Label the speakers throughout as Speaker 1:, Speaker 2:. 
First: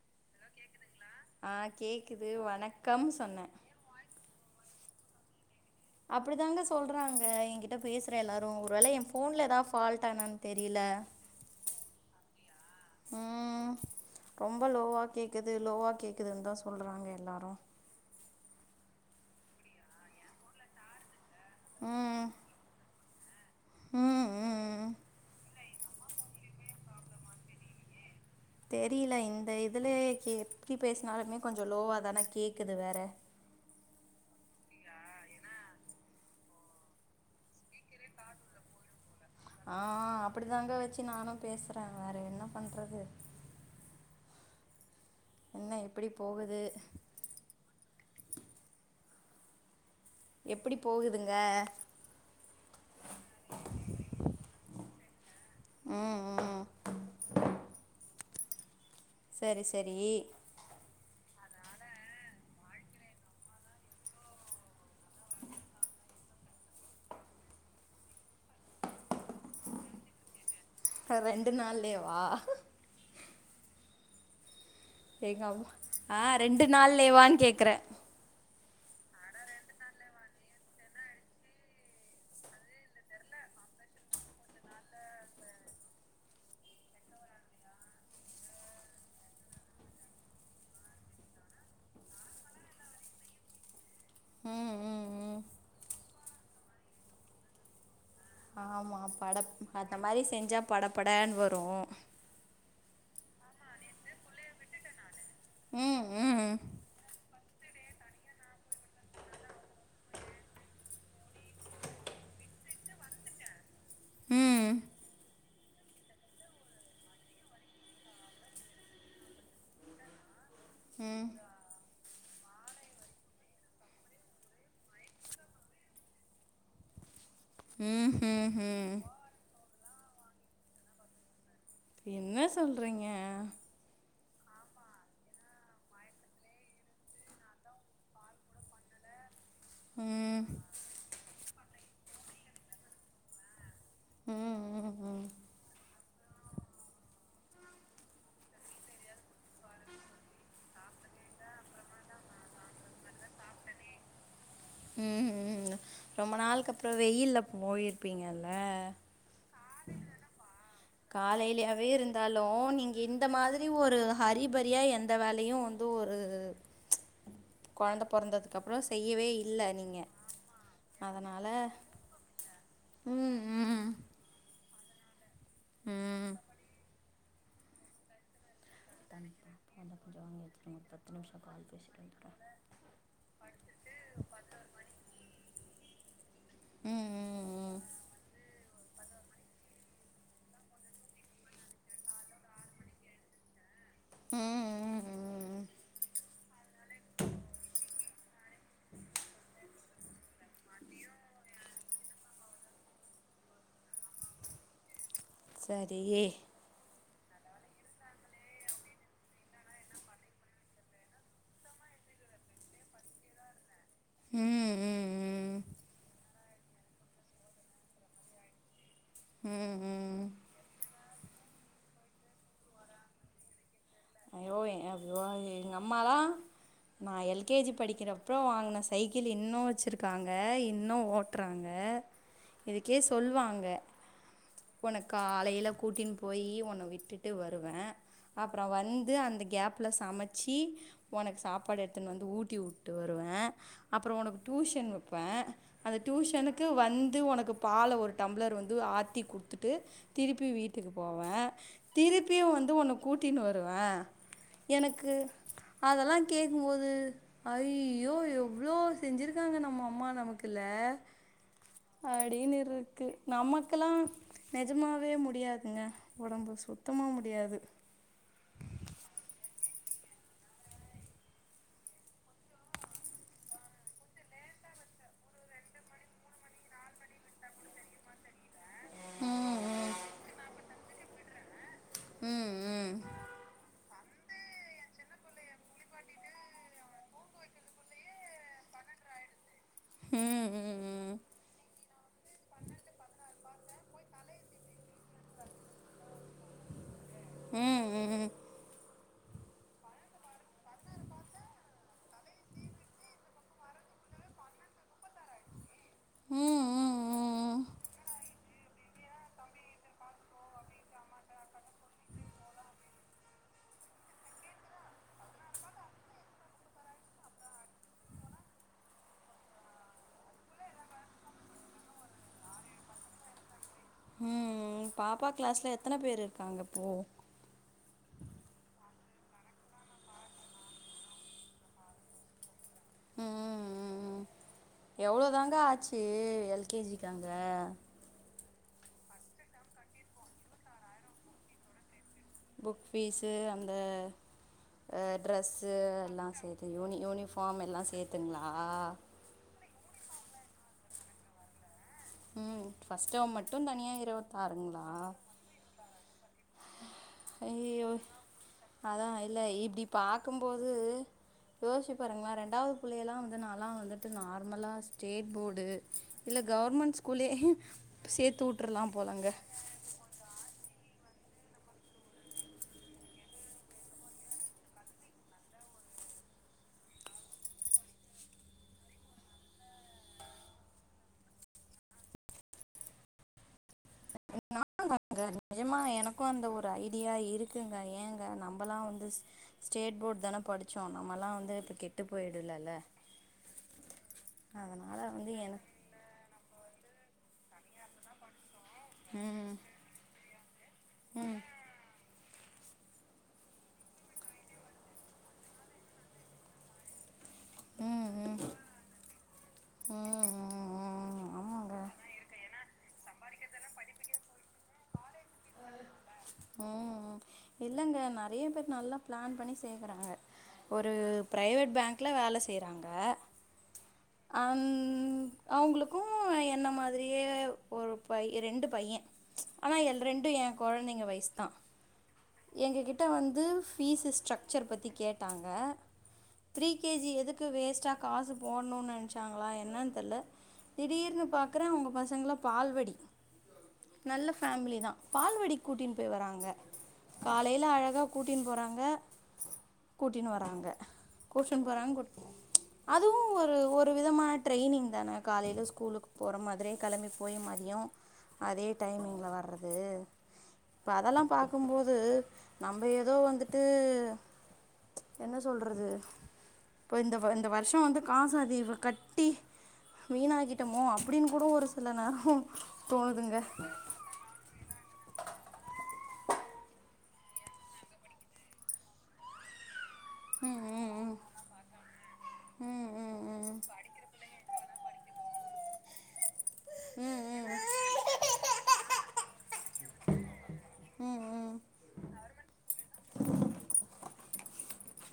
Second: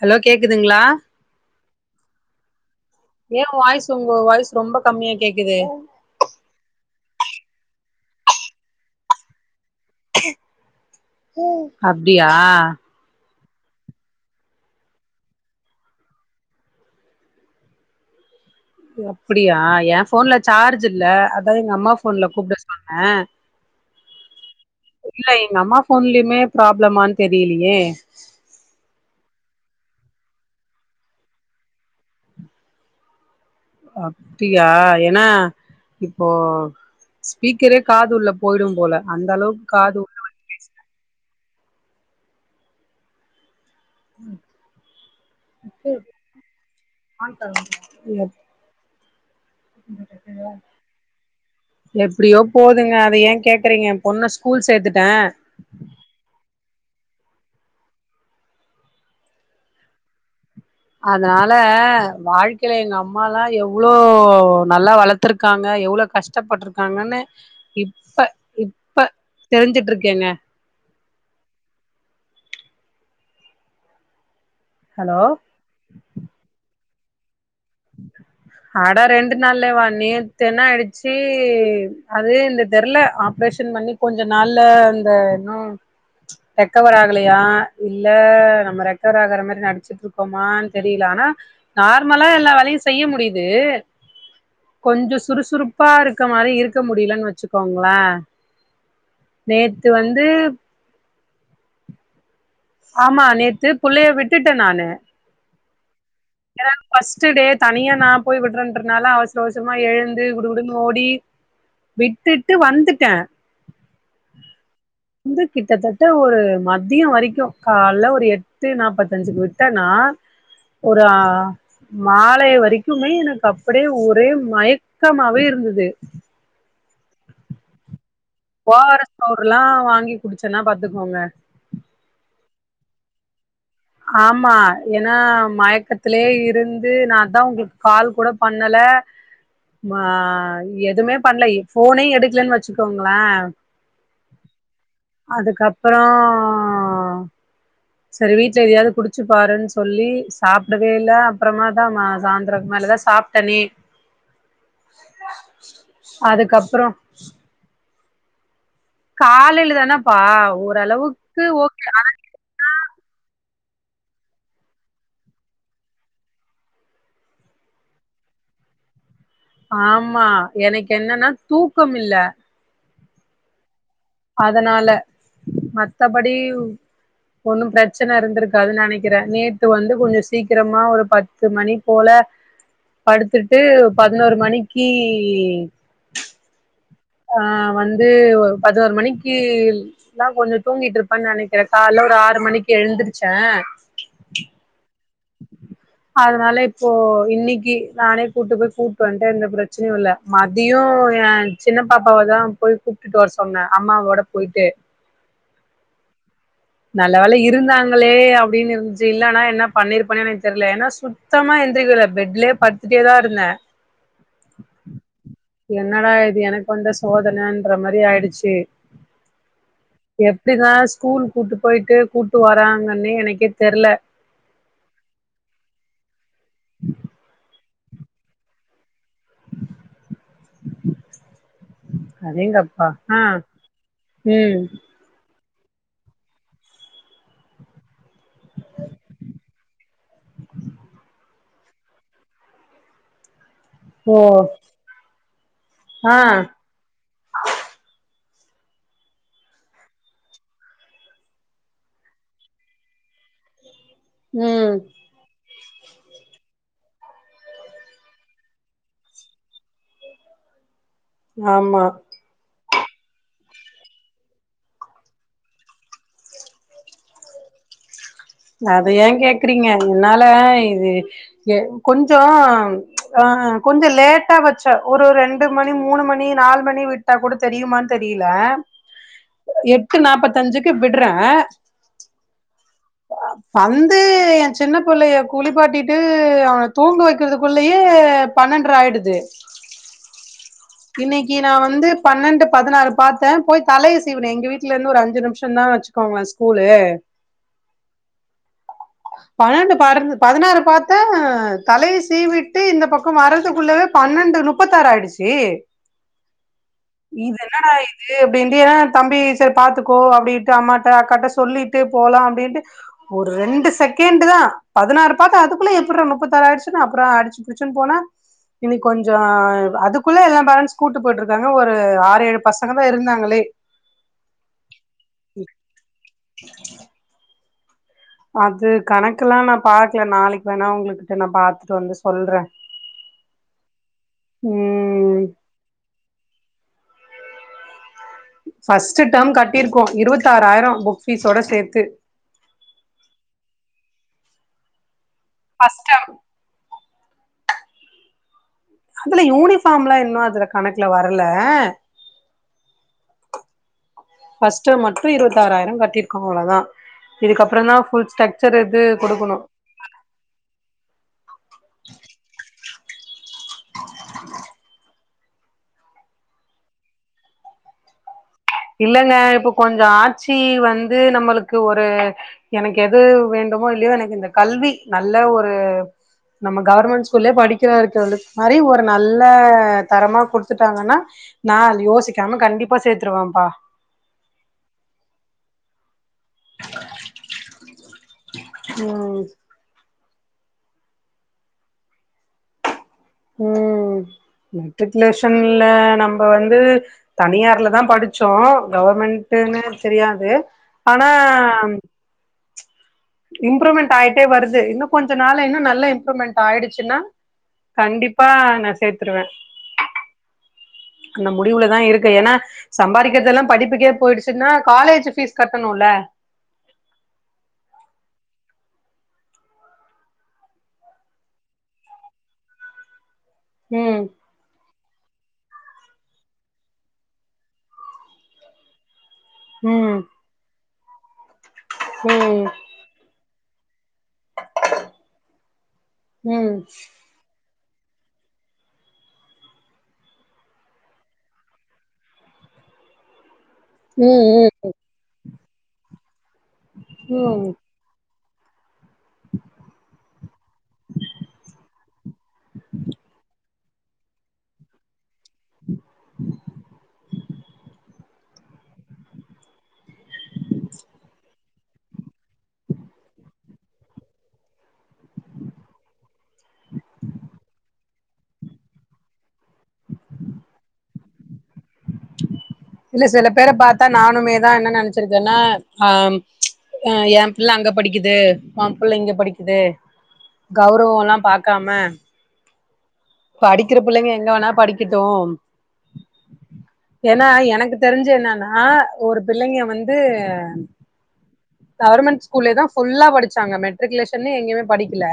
Speaker 1: hello கேக்குதுங்ளா
Speaker 2: ஆ கேக்குது வணக்கம் சொன்னே
Speaker 1: ஏ வாய்ஸ் உங்க வாய்ஸ் ரொம்ப கம்மியா கேக்குது
Speaker 2: அப்டிதாங்க சொல்றாங்க என்கிட்ட பேசுற எல்லாரு ஒரு வேள எ ஃபோன்ல ஏதாவ் ஃபால்ட்டா என்னன் தெரியில
Speaker 1: அப்டியா
Speaker 2: ம் ரொம்ப லோவா கேக்குது லோவா கேக்குதுன் தா சொல்றாங்க எல்லாரு
Speaker 1: ஒ அப்டியா எ ஃபோன்ல சார்ஜ் இல்ல அதா எங்க அம்மா ஃபோன்ல
Speaker 2: ம்
Speaker 1: கூப்ட சொன்னே
Speaker 2: ம் ம்
Speaker 1: இல்ல எங்க அம்மா ஃபோன்லியுமே ப்ராப்ளமான் தெரியிலயே
Speaker 2: தெரியல இந்த இததுலே எப்டி பேசினாலுமே கொஞ்ச லோவா தானே கேட்குது வேற
Speaker 1: அப்டியா ஏனா இப்போ ஸ்பீக்கரே காதுள்ள போயிடும் போல அந்த அளவுக்கு காது
Speaker 2: அப்டி
Speaker 1: உள்ள
Speaker 2: தாங்க வச்சு நானும் பேசுறேன் வேற என்ன பண்றது என்ன எப்புடி போகுது
Speaker 1: இல்ல
Speaker 2: எப்டி போகுதுங்க
Speaker 1: [inaudible] எப்டியோ போதுங்க அத ஏன் கேக்குறீங்க எ பொண்ண ஸ்கூல் சேத்துட்டே
Speaker 2: ம் ம் சரி சரி
Speaker 1: அதனால வாழ்க்கையில எங்க அம்மாலா எவ்ளோ நல்லா வளத்து த்துருக்காங்க எவ்ளோ கஷ்டப்பட்ருக்காங்கன்னு இப்ப இப்ப தெரிஞ்சுட்டு இருக்கேங்க
Speaker 2: ரெண்டு நாள்லேவா
Speaker 1: ஹலோ
Speaker 2: எங்க அம்மா ஆ ரெண்டு நாள்லேவான்னு கேக்குறே
Speaker 1: அட ரெண்டு நாள்லே வா நேத்து என்னா ஆய்டுச்சு அது இந்த தெர்ல ஆப்ரேஷன் பண்ணி கொஞ்ச நாள்ல இந்த இன்னு ரெக்கவர் ஆகலையா இல்ல நம்ம ரெக்கவர் ஆகற மாரி நடிச்சு இருக்கோமானு தெரியல ஆனா நார்மலா எல்லா வேலையு செய்ய முடியுது
Speaker 2: ம் ம்
Speaker 1: கொஞ்ச
Speaker 2: ம்
Speaker 1: சுறுசுறுப்பா இருக்க மாரி இருக்க முடியலன்னு வச்சுக்கோங்களே
Speaker 2: ஆமா பட
Speaker 1: நேத்து
Speaker 2: அந்த
Speaker 1: வந்து
Speaker 2: மாதிரி செஞ்சா படப்படனு வரு
Speaker 1: ஆமா நேத்து புள்ளைய விட்டுட்டன் நானு
Speaker 2: ம் ம்
Speaker 1: ஏனா ஃபர்ஸ்ட்டு டே தனியா நா போய் விடுறேன்றதுனால அவசர அவசமா எழுந்து குடுகுடுனு ஓடி விட்டுட்டு வந்துட்டே
Speaker 2: ம்
Speaker 1: வந்து கிட்டத்தட்ட ஒரு மதிய வரைக்கும் கால்ல ஒரு எட்டு நாப்பத்தஞ்சுக்கு விட்டேனா ஒரு ஆ
Speaker 2: ம்
Speaker 1: மாலை வரைக்குமே எனக்கு அப்படியே ஒரே மயக்கமாவே இருந்தது
Speaker 2: ம்ஹும்
Speaker 1: ஓ ஆர் எஸ் பவுட்ருல்லா வாங்கி குடிச்சேன்னா பாத்துக்கோங்க
Speaker 2: என்னா சொல்றீங்க
Speaker 1: ஆமா ஏன்னா மயக்கத்திலயே இருந்து நாந்தா உங்களுக்கு கால் கூட பண்ணல மா
Speaker 2: ம்
Speaker 1: எதுவுமே பண்ணல எ போனையு எடுக்கலன்னு வச்சுக்கோங்களே
Speaker 2: ம் ம் ம்
Speaker 1: அதுக்கப்பறோ சரி வீட்ல எதையாவது குடிச்சு பாருன்னு சொல்லி சாப்டவே இல்ல அப்பறமா தா சாயந்திர மேலதா சாப் தண்ணீர்
Speaker 2: ம் ம் ரொம்ப
Speaker 1: அதுக்கப்புறோ
Speaker 2: நாளுக்குப்பறோ வெயில்ல போயிருப்பீங்கல்ல
Speaker 1: காலையில தானாப்பா ஓரளவுக்கு ஓகே
Speaker 2: காலையிலயாவே
Speaker 1: ஆன
Speaker 2: இருந்தாலு நீங்க இந்த மாரி ஒரு ஹரிபரியா எந்த வேலையு வந்து ஒரு கொழந்த பொறந்ததுக்கப்றோ செய்யவே இல்ல நீங்க
Speaker 1: ஆமா எனக்கு என்னன்னா
Speaker 2: அதனால
Speaker 1: தூக்கம்மில்ல
Speaker 2: ம் ம்
Speaker 1: அதனால
Speaker 2: ம்
Speaker 1: மத்தபடி
Speaker 2: ம்
Speaker 1: ஒன்னு பிரச்சன இருந்திருக்காதுன்னு நெனைக்கிற நேத்து வந்து கொஞ்ச ஸ் சீக்கிரமா ஒரு பத்து மணி போல படுத்துட்டு பதினோரு மணிக்கு
Speaker 2: ம் ம்
Speaker 1: ஆ
Speaker 2: ம்
Speaker 1: வந்து ஒரு பதினோரு மணிக்கில் எல்லா கொஞ்ச தூங்கிட்ருப்பனு நெனைக்கிற கால்ல ஒரு ஆறு மணிக்கு எழுந்திருச்ச
Speaker 2: ம் ம்
Speaker 1: அதனால இப்போ இன்னைக்கு நானே கூப்ட்டு போய் கூட்டுவன்ட்ட எந்த பிரச்சனையு இல்ல மதியயோ எ சின்ன பாப்பாவ தா போய் கூப்ட்டுட்டு வர சொன்னே அம்மாவோட போயிட்டு
Speaker 2: சரி ஏ
Speaker 1: நல்ல வோல இருந்தாங்களே அப்படின்னு இருந்துச்சு இல்லனா என்ன பண்ணிருப்பன்னே எனக்கு தெரியல ஏன்னா சு சுத்தமா எந்திரிக்கல பெட்லயே படுத்துட்டேதா இருந்தே
Speaker 2: ம் ம்
Speaker 1: என்னடா இது எனக்கு வந்த சோதனைன்ற மாரி ஆயிடுச்சு
Speaker 2: ம் ம் ம்
Speaker 1: எப்படிதா ஸ்கூல் கூப்ட்டு போயிட்டு கூப்ட்டு வராங்கன்னு எனக்கே தெரியல
Speaker 2: அய்யோ ஏ அ விவா எ எங்கம்மாலா நா எல் கே ஜி படிக்கிறப்பறோ வாங்கின சைக்கிள் இன்னு வச்சுருக்காங்க இன்னு ஓட்றாங்க
Speaker 1: அடேங்கப்பா
Speaker 2: இதுக்கே
Speaker 1: ஆ
Speaker 2: சொல்வாங்க
Speaker 1: ம்
Speaker 2: ஒனக் காலையில கூட்டின்னு போய் ஒன்ன விட்டுட்டு வருவே அப்பற வந்து அந்த கேபல சமச் சி ஒனக்கு சாப்பாடு எடுத்துன்னு வந்து ஊட்டி விட்டு வருவே
Speaker 1: ஓ
Speaker 2: அப்பறோ ஒனக்கு டியூஷன் வைப்பே அந்த
Speaker 1: ஆ
Speaker 2: டியூஷனுக்கு இது வந்து உனக்கு பால ஒரு டம்ளர் வந்து ஆத்தி குடுத்துட்டு திருப்பி வீட்டுக்கு போவே திருப்பியு வந்து உன்ன கூட்டினு வருவே
Speaker 1: ம்
Speaker 2: க்கு அதெல்லா கேக்கும்போது ஐய்யோ எவ்ளோ செஞ்சிருக்காங்க நம்ம அம்மா நமக்குல்ல
Speaker 1: ஆமா
Speaker 2: அடின்னு இருக்கு நமக்கெலா நிஜமாவே முடியாதுங்க உடம்பு சுத்தமா முடியாது
Speaker 1: அத ஏன் கேக்குறீங்க என்னால இது எ கொஞ்சோ ச்ச ஆ கொஞ்சோ லேட்டா வச்சா ஒரு ரெண் டு மணி மூணு மணி நாலு மணி விட்டா கூட தெரியுமான் தெரியல
Speaker 2: ம்
Speaker 1: எட்டு நாப்பத்தஞ்சுக்கு விட்றே
Speaker 2: ம் ம்
Speaker 1: வந்து என் சின்ன பிள்ளைய குளிப்பாட்டிட்டு அவன தூங்க வெக்கிறதுக்குள்ளயே பன்னெண்ட்ற ஆயிடுது
Speaker 2: ம் ம் ம்
Speaker 1: இன்னைக்கி நா வந்து பன்னெண்டு பதினாறு பாத்தே போய் தலைய சீவனே எங்க வீட்டுலருந்து ஒரு அஞ்சு நிம்ஷந் தா வெச்சி க்கோங்களே ஸ்கூலு
Speaker 2: ம் ம் ம்
Speaker 1: பன்னெண்டு பரந் பதினாறு பாத்த தலைய சீவீட்டு இந்த பக்கம் வரதுக்குள்ளவே பன்னெண்டு மநுப்பத்தாறு ஆயிடுச்சி
Speaker 2: ம் ம்
Speaker 1: இது
Speaker 2: ம்
Speaker 1: என்னடா இது அப்டின்டு ஏனா தம்பி சரி பாத்துக்கோ அப்டிட்டு அம்மாட்ட அக்காட்ட சொல்லிட் டே போலா அப்டின்ட்டு ஒரு ரெண்டு செகண்ட்டுதா பதினாறு பாத்தா அதுக்குள்ளே எப்றா நுப்பத்தாறு ஆயிடுச்சுன்னு அப்புறம் அடிச்சு புடிச்சுனு போன இனி கொஞ்சோ அதுக்குள்ள எல்லா பேரண்ட்ஸ் கூட்டு போயிட்டு இருக்காங்க ஒரு ஆறு ஏழு பசங்க தா இருந்தாங்களே
Speaker 2: ம் பாப்பா கிளாஸ்ல எத்தன பேர் இருக்காங்க ப்போ
Speaker 1: அது கணக்கெல்லா நா பாக்கல நாளைக்கு வேணா உங்களுக்கு நா பாத்துட்டு வந்து சொல்றே
Speaker 2: ம்
Speaker 1: ம்
Speaker 2: எவ்ளோ தாங்க ஆச்சி எல் கே ஜிக்கு அங்க
Speaker 1: ஃபர்ஸ்ட்டு டர்ம் கட்டிருக்கோ இருவத்தி ஆறாயிரம் புக் ஃபீஸோட சேத்து
Speaker 2: புக் ஃபீஸு அந்த ஈ ட்ரெஸ்ஸு
Speaker 1: ஃபர்ஸ்ட் டேர்ம்
Speaker 2: எல்லா சேத் இ யூனி யூனிஃபார்ம் எல்லா சேத்துங்ளா
Speaker 1: இதில யூனிஃபார்ம்லா இன்னு அதில கணக்குல வரல
Speaker 2: ம் ஃபஸ்ட் டேம் மட்டு தனியா இருவத்
Speaker 1: ஃபர்ஸ்ட் டேம் மட்டு இருவத்தி ஆறாயிரோமகட்டிருக்கோ அவ்ளோதா இதுக்கப்பறந்தா
Speaker 2: ஐயோ
Speaker 1: ஃபுல் ஸ்ட்ரக்சர் இது
Speaker 2: அதா
Speaker 1: குடுக்கணு
Speaker 2: இல்ல இப்டி பாக்கும்போது யோசி பாருங்களா ரெண்டாவது புள்ளையெல்லா வந்து நல்லா வந்துட்டு நார்மலா ஸ்டேட் போர்டு இல்ல கவர்மெண்ட் ஸ்கூலே சேத்துவுட்
Speaker 1: இல்லங்க இப்போ கொஞ்சோ ஆட்சி வந்து நம்மளுக்கு ஒரு எனக்கு எது வேண்டுமோ இல்லையோ எனக்கு இந்த கல்வி நல்ல ஒரு நம்ம கவர்மெண்ட் ஸ்கூல்லயே படிக்கிற இருக்க மாதிரி ஒரு நல்ல தரமா குடுத்துட்டாங்கனா நாள் யோசிக்காம கண்டிப்பா சேத்துருவாப்பா
Speaker 2: ங்க நிஜமா எனக்கு அந்த ஒரு ஐடியா இருக்குங்க ஏங்க நம்பலா வந்து
Speaker 1: ம்
Speaker 2: ஸ்டேட் போர்டு தான படிச்சோ நம்மலா வந்து இப்போ கெட்டு போயிட்டுலல்ல
Speaker 1: ம்
Speaker 2: வந்து
Speaker 1: மெட்ரிகுலேஷன்ல
Speaker 2: எனக்கு
Speaker 1: நம்ப வந்து தனியார்ல தா படிச்சோ
Speaker 2: ம்
Speaker 1: கவர்மெண்ட்டுன்னு தெரியாது ஆனா இம்ப்ரூவ்மெண்ட் ஆயிட்டே வருது இன்னு கொஞ்ச நா இன்னும் நல்ல இம்ப்ரூவ்மெண்ட் ஆயிடுச்சுன்னா
Speaker 2: ம்
Speaker 1: கண்டிப்பா
Speaker 2: ம் ம்
Speaker 1: நா சேத்துருவே
Speaker 2: ம் ம்
Speaker 1: இன்னு
Speaker 2: ஆமாங்க
Speaker 1: முடிவுலதா இருக்கு ஏன்னா சம்பாதிக்கிறதெல்லாம் படிப்புக்கே போயிடுச்சுன்னா காலேஜ் ஃபீஸ் கட்டணும்ல
Speaker 2: ம் ம் இல்லங்க நெறைய பேர் நல்லா பிளான் பண்ணி செய்ய போறாங்க ஒரு ப்ரைவேட் பேங்க்குல வேல செய்றாங்க
Speaker 1: ம்
Speaker 2: அன் அவங்களுக்கும் என்ன மாதிரியே ஒரு பை ரெண்டு பையே ஆனா
Speaker 1: ம்
Speaker 2: எல் ரெண்டும் எங் கொழந்தைங்க வயசு தா
Speaker 1: ம்
Speaker 2: எங்க கிட்ட வந்து ஃபீஸு ஸ்ட்ரக்சர் பத்தி கேட்டாங்க
Speaker 1: ம்
Speaker 2: ப்ரீ கே ஜி எது க்கு வேஸ்ட்டா காசு போடணுனு நெனச்சாங்களா என்னன்னு தெர்ல திடீர்னு பாக்குறே அவங்க பசங்கள பால்வடி
Speaker 1: ம்
Speaker 2: நல்ல
Speaker 1: ம்
Speaker 2: ஃபேமிலி தா பால்வடி கூட்டினு போய் வறாங்க
Speaker 1: ம்
Speaker 2: காலைல அழகா கூட்டினு போறாங்க கூட்டினு வர்றாங்க கோர்ஷன் போறாங்க கூட் அதுவும் ஒரு ஒரு விதமான ட்ரைனிங் தான காலைல ஸ்கூலுக்கு போற மாதிரியே கெளம்பி போய் மதியோம் அதே டைமிங்ல வர்றது இப்ப அதெல்லாம் பாக்கும்போது து நம்ப ஏதோ வந்துட்டு என்ன சொல்றது இப்ப இந்த இந்த வருஷோ வந்து காச அதீமா கட்டி வீணாகிட்டமோ அப்டின்னு கூட ஒரு சில நேரோ
Speaker 1: இல்ல சில
Speaker 2: தோணுதுங்க
Speaker 1: பேரப் பாத்தா நானுமே தா என்ன நெனச்சிருக்கேன்னா ஆ ஆ ஏம் பிள்ள அங்க படிக்குது ஓம் புள்ள இங்க படிக்குது
Speaker 2: ம்
Speaker 1: கௌரவோ
Speaker 2: ம்
Speaker 1: எல்லா பாக்காம
Speaker 2: ம் ம்
Speaker 1: படிக்கிற புள்ளைங்க எங்க வேணா படிக்கட்டு
Speaker 2: ம்
Speaker 1: ஏன்னா
Speaker 2: ம்
Speaker 1: எனக்கு தெரிஞ்சு என்னன்னா ஒரு பிள்ளைங்க வந்து
Speaker 2: ம் ம் ம்
Speaker 1: கவர்மெண்ட் ஸ்கூல்லே தா ஃபுல்லா படிச்சாங்க மெட்ரிகுலேஷன்னே எங்கயுமே படிக்கல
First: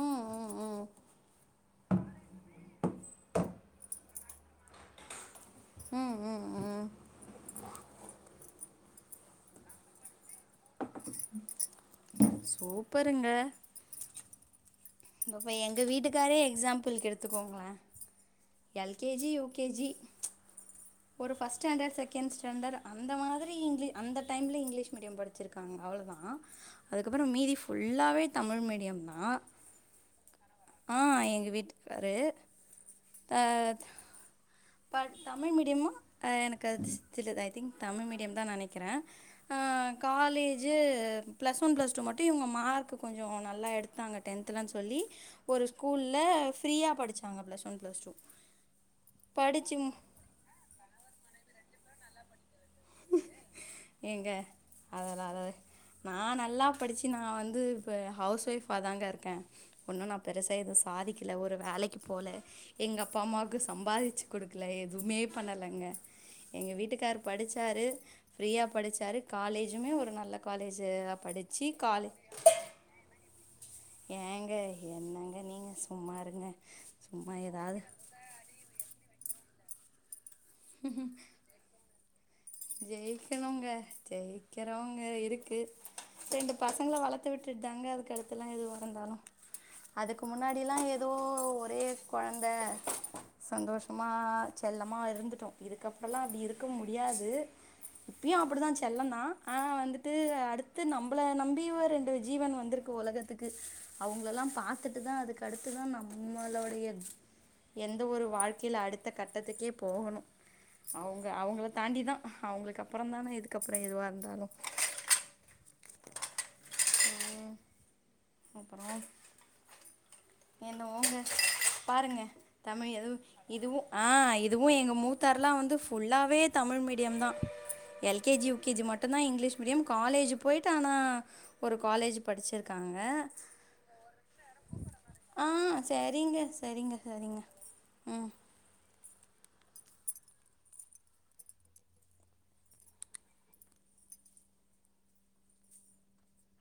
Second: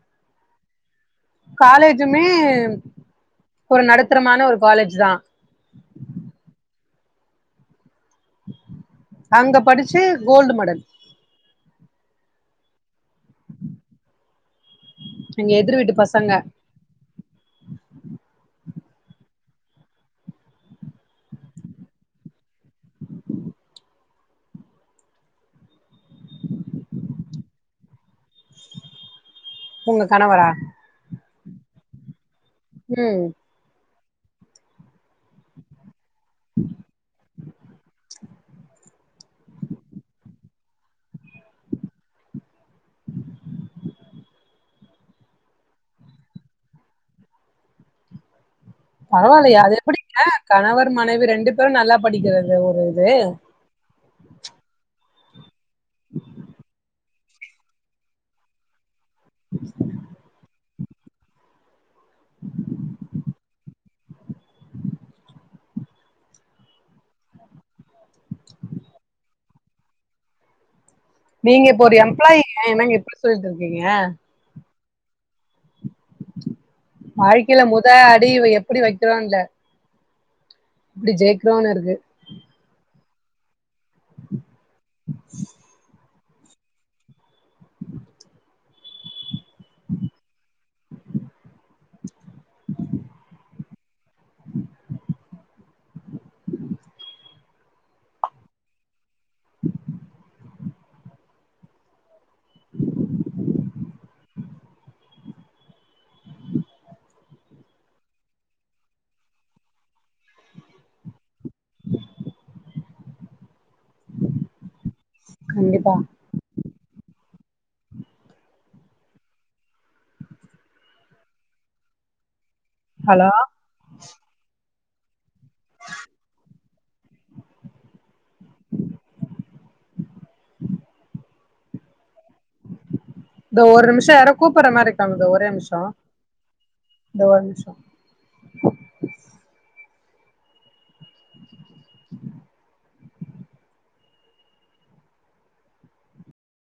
Speaker 2: ம் ம் ம்
Speaker 1: துமே ஒரு நடுத்தரமான ஒரு காலேஜ் தா
Speaker 2: ம் ம் ம்
Speaker 1: அங்க படிச்சு கோல்டு மடல்
Speaker 2: சூப்பருங்க இப்போ
Speaker 1: எதிர்
Speaker 2: எங்க
Speaker 1: வீட்டு பசங்க
Speaker 2: வீட்டுக்காரரே எக்ஸாம்பிள்க்கு எடுத்துக்கோங்களே L K G U K G ஒரு ஃபர்ஸ்ட் ஸ்டாண்டர்ட் செகண்ட் ஸ்டாண்டர்ட் அந்த மாதிரி இங்க் அந்த டைம்ல இங்கிலீஷ் மீடியம் படி வச்சிருக்காங்க அவளோதான் அதுக்கப்பறோ மீதி ஃபுல்லாவே தமிழ் மீடியம் தான்
Speaker 1: ஒங்க கணவரா
Speaker 2: ஆ எங்க வீட்டுக்காரு
Speaker 1: ம்
Speaker 2: ஆ பட் தமிழ் மீடியமும் எனக்கு அது தெருது ஐ திங்க் தமிழ் மீடியோ தான் நெனக்கிறே ஆ college plus one plus two மட்டும் இவங்க மார்க்கு கொஞ்சோ நல்லா எடுத் தாங்க டென்த்லன்னு சொல்லி ஒரு ஸ்கூல்ல ஃப்ரீயா படிச்சாங்க பிளஸ் ஒன் பிளஸ் டூ
Speaker 1: பரவாயில்லையே அது
Speaker 2: படிச்சு
Speaker 1: எப்பிடிங்க கணவர் மனைவி ரெண்டு பேரும் நல்லா படிக்கிறது ஒரு இது
Speaker 2: ஏங்க அதுல அது நா நல்லா படிச்சு நா வந்து இப்ப ஹவுஸ் ஒய்ஃபாதாங்க இருக்க ஒண்ணு நா பெருசா எதுவு சாதிக்கல ஒரு வேலைக்கு போல எங்க அப்பா அம்மாவுக்கு சம்பாரிச்சு குடுக்கல எதுவுமே பண்ணலங்க எங்க வீட்டுக்கார் படிச் சாரு ஃப்ரீயா படிச்சாரு காலேஜுமே ஒரு நல்ல காலேஜு
Speaker 1: நீங்க இப்ப ஒரு எம்ப்ளாயிங்க என்னங்க இப்டி சொல்ட்டு இருக்கீங்க
Speaker 2: ஏங்க என்னங்க நீங்க சும்மா இருங்க சும்மா
Speaker 1: வாழ்க்கையில
Speaker 2: எதாவது
Speaker 1: முத அடி வயற் எப்டி வெக்கறான்னில்ல எப்டி ஜெயிக்கிறோன்னு இருக்கு
Speaker 2: ஜெயிக்கணுங்க ஜெயிக்கிறவங்க இருக்கு ரெண்டு பசங்கள வளத்து விட்டுட்டுதாங்க அதுக்கடுத்தல்லா எதுவாயிருந்தாலு அதுக்கு முன்னாடி அப்டி எல்லா ஏதோ ஒரே கோழந்த சந்தோஷமா செல்லமா இருந்துட்டோ இதுக்கப்பறல்லா அப்டி இருக்க முடியாது இப்பயும் அப்டிதா செல்லந்தான் ஆனா வந்துட்டு அடு நம்மள நம்பி ஒரு ரெண்டு ஜீவன் வந்திருக்கு உலகத்துக்கு அவுங்கள்ளா பாத்துட்டுதா அதுக்குடுத்துதா நம்மளுோடைய எந்த ஒரு வாழ்க்கைல அடுத்த கட்டத்துக்கே போகணு அவுங்க அவங்கள தாண்டிதா அவுங்களுக்கு அப்பறந்தானே இதுக்கப்பறோ எதுவா இருந்தாலு
Speaker 1: கண்டிப்பா
Speaker 2: அப்றோ என்னவோங்க பாருங்க தமிழ் எதுவும்
Speaker 1: ஹலோ
Speaker 2: இதுவும் ஆ இதுவு எங்க மூத்தார்ல்லா வந்து ஃபுல்லாவே தமிழ் மீடியம்தா L K G, U K G மட்டுந்தா இங்கிலீஷ் மீடியம் காலேஜ் போயிட்டு ஆனா ஒரு காலேஜ் படிச்சிருக்காங்க
Speaker 1: இந்த ஒரு நிமிஷம் யாரோ கூப்பிடுற மாதிரி இருக்காங்க இந்த
Speaker 2: ஆ
Speaker 1: ஒரே நிமிஷம்
Speaker 2: சரிங்க சரிங்க
Speaker 1: இந்த
Speaker 2: சரிங்க
Speaker 1: ஒரு நிமிஷம்
Speaker 2: ம்